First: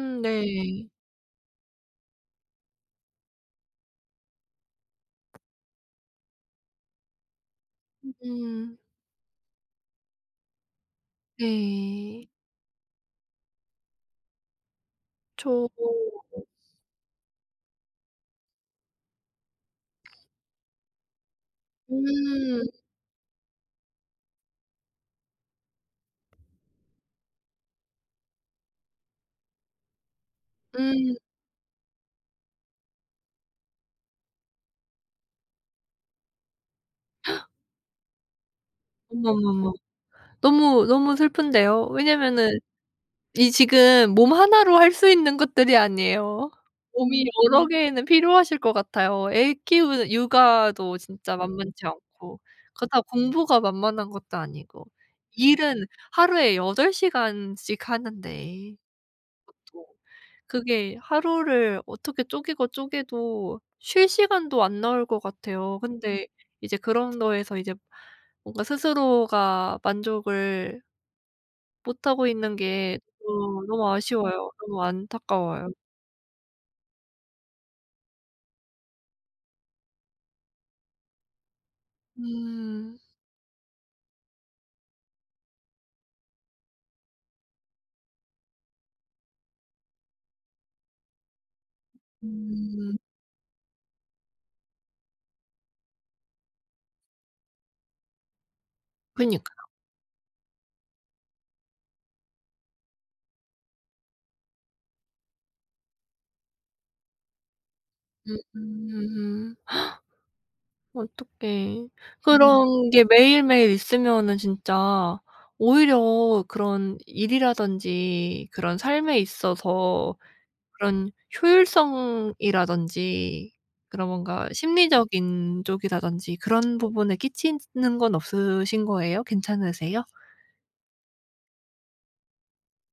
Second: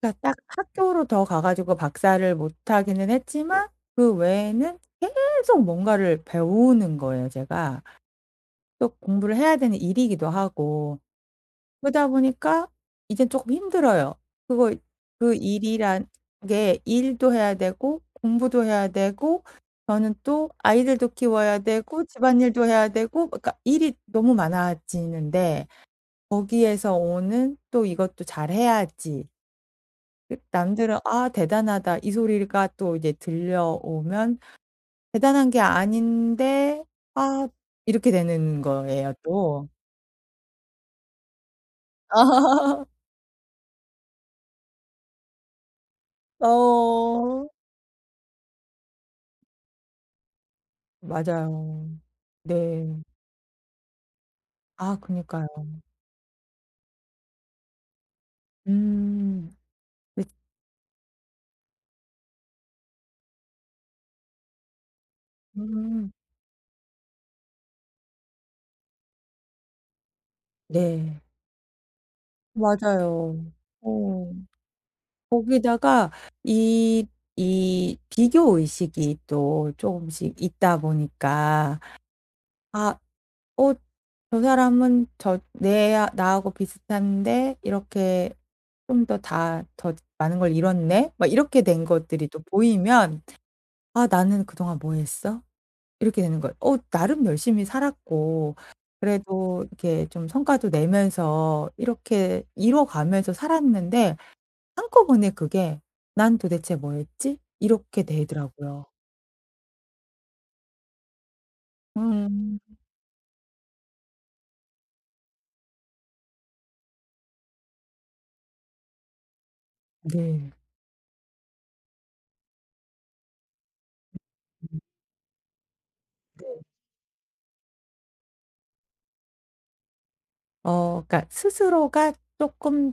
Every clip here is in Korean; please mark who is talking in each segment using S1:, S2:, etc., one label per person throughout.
S1: 그러니까 딱
S2: 네.
S1: 학교로 더 가 가지고 박사를 못 하기는 했지만 그 외에는 계속 뭔가를 배우는 거예요 제가.
S2: 음.
S1: 또 공부를 해야 되는 일이기도 하고. 그러다
S2: 네.
S1: 보니까 이제 조금 힘들어요. 그리고 그
S2: 그쵸.
S1: 일이란 게 일도 해야 되고 공부도 해야 되고 저는 또 아이들도 키워야 되고 집안일도
S2: 음.
S1: 해야 되고 뭐 그러니까 일이 너무 많아지는데 거기에서 오는 또 이것도 잘해야지. 그 남들은
S2: 음.
S1: "아 대단하다." 이 소리가 또 이제 들려오면 '대단한 게 아닌데 아.' 이렇게 되는 거예요
S2: 어머, 어머,
S1: 또.
S2: 어머. 너무, 너무 슬픈데요. 왜냐하면은 이 지금 몸 하나로 할 수 있는 것들이 아니에요. 몸이
S1: 어.
S2: 여러 개는 필요하실 것 같아요. 애 키우는 육아도 진짜
S1: 맞아요.
S2: 만만치 않고
S1: 네.
S2: 그렇다고 공부가 만만한 것도 아니고
S1: 아 그러니까요.
S2: 일은 하루에 8 시간씩 하는데.
S1: 음.
S2: 그쵸.
S1: [unintelligible]
S2: 그게 하루를 어떻게 쪼개고 쪼개도 쉴 시간도 안 나올 것 같아요.
S1: 음.
S2: 근데 이제 그런 거에서 이제 뭔가 스스로가 만족을
S1: 네.
S2: 못하고 있는 게
S1: 맞아요.
S2: 또 너무
S1: 어.
S2: 아쉬워요. 너무 안타까워요.
S1: 거기다가 이 이 비교 의식이 또 쪼금씩 있다 보니까
S2: 음.
S1: 아 '어 저 사람은 저 내 나하고 비슷한데 이렇게 좀 더 다 더 많은 걸 이뤘네?' 막 이렇게 된 것들이 또
S2: 음.
S1: 보이면 '아 나는 그동안 뭐 했어?' 이렇게 되는 거예요. 어 나름 열심히 살았고 그래도
S2: 그러니까요.
S1: 이렇게 좀 성과도 내면서 이렇게 이뤄 가면서 살았는데 한꺼번에 그게 '난 도대체 뭐 했지?' 이렇게 되더라고요.
S2: 음. 어떡해.
S1: 음.
S2: 그런 게 매일매일 있으면은 진짜 오히려 그런 일이라든지 그런 삶에 있어서
S1: 네.
S2: 그런 효율성이라든지 그런 뭔가 심리적인 쪽이다런지
S1: 네.
S2: 그런 부분에 끼치는 건 없으신 거예요? 괜찮으세요?
S1: 어. 그러니까 스스로가 쪼끔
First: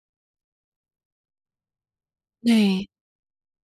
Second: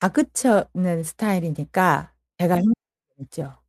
S1: 다그치는 스타일이니까 제가 힘이
S2: 네.
S1: 들죠.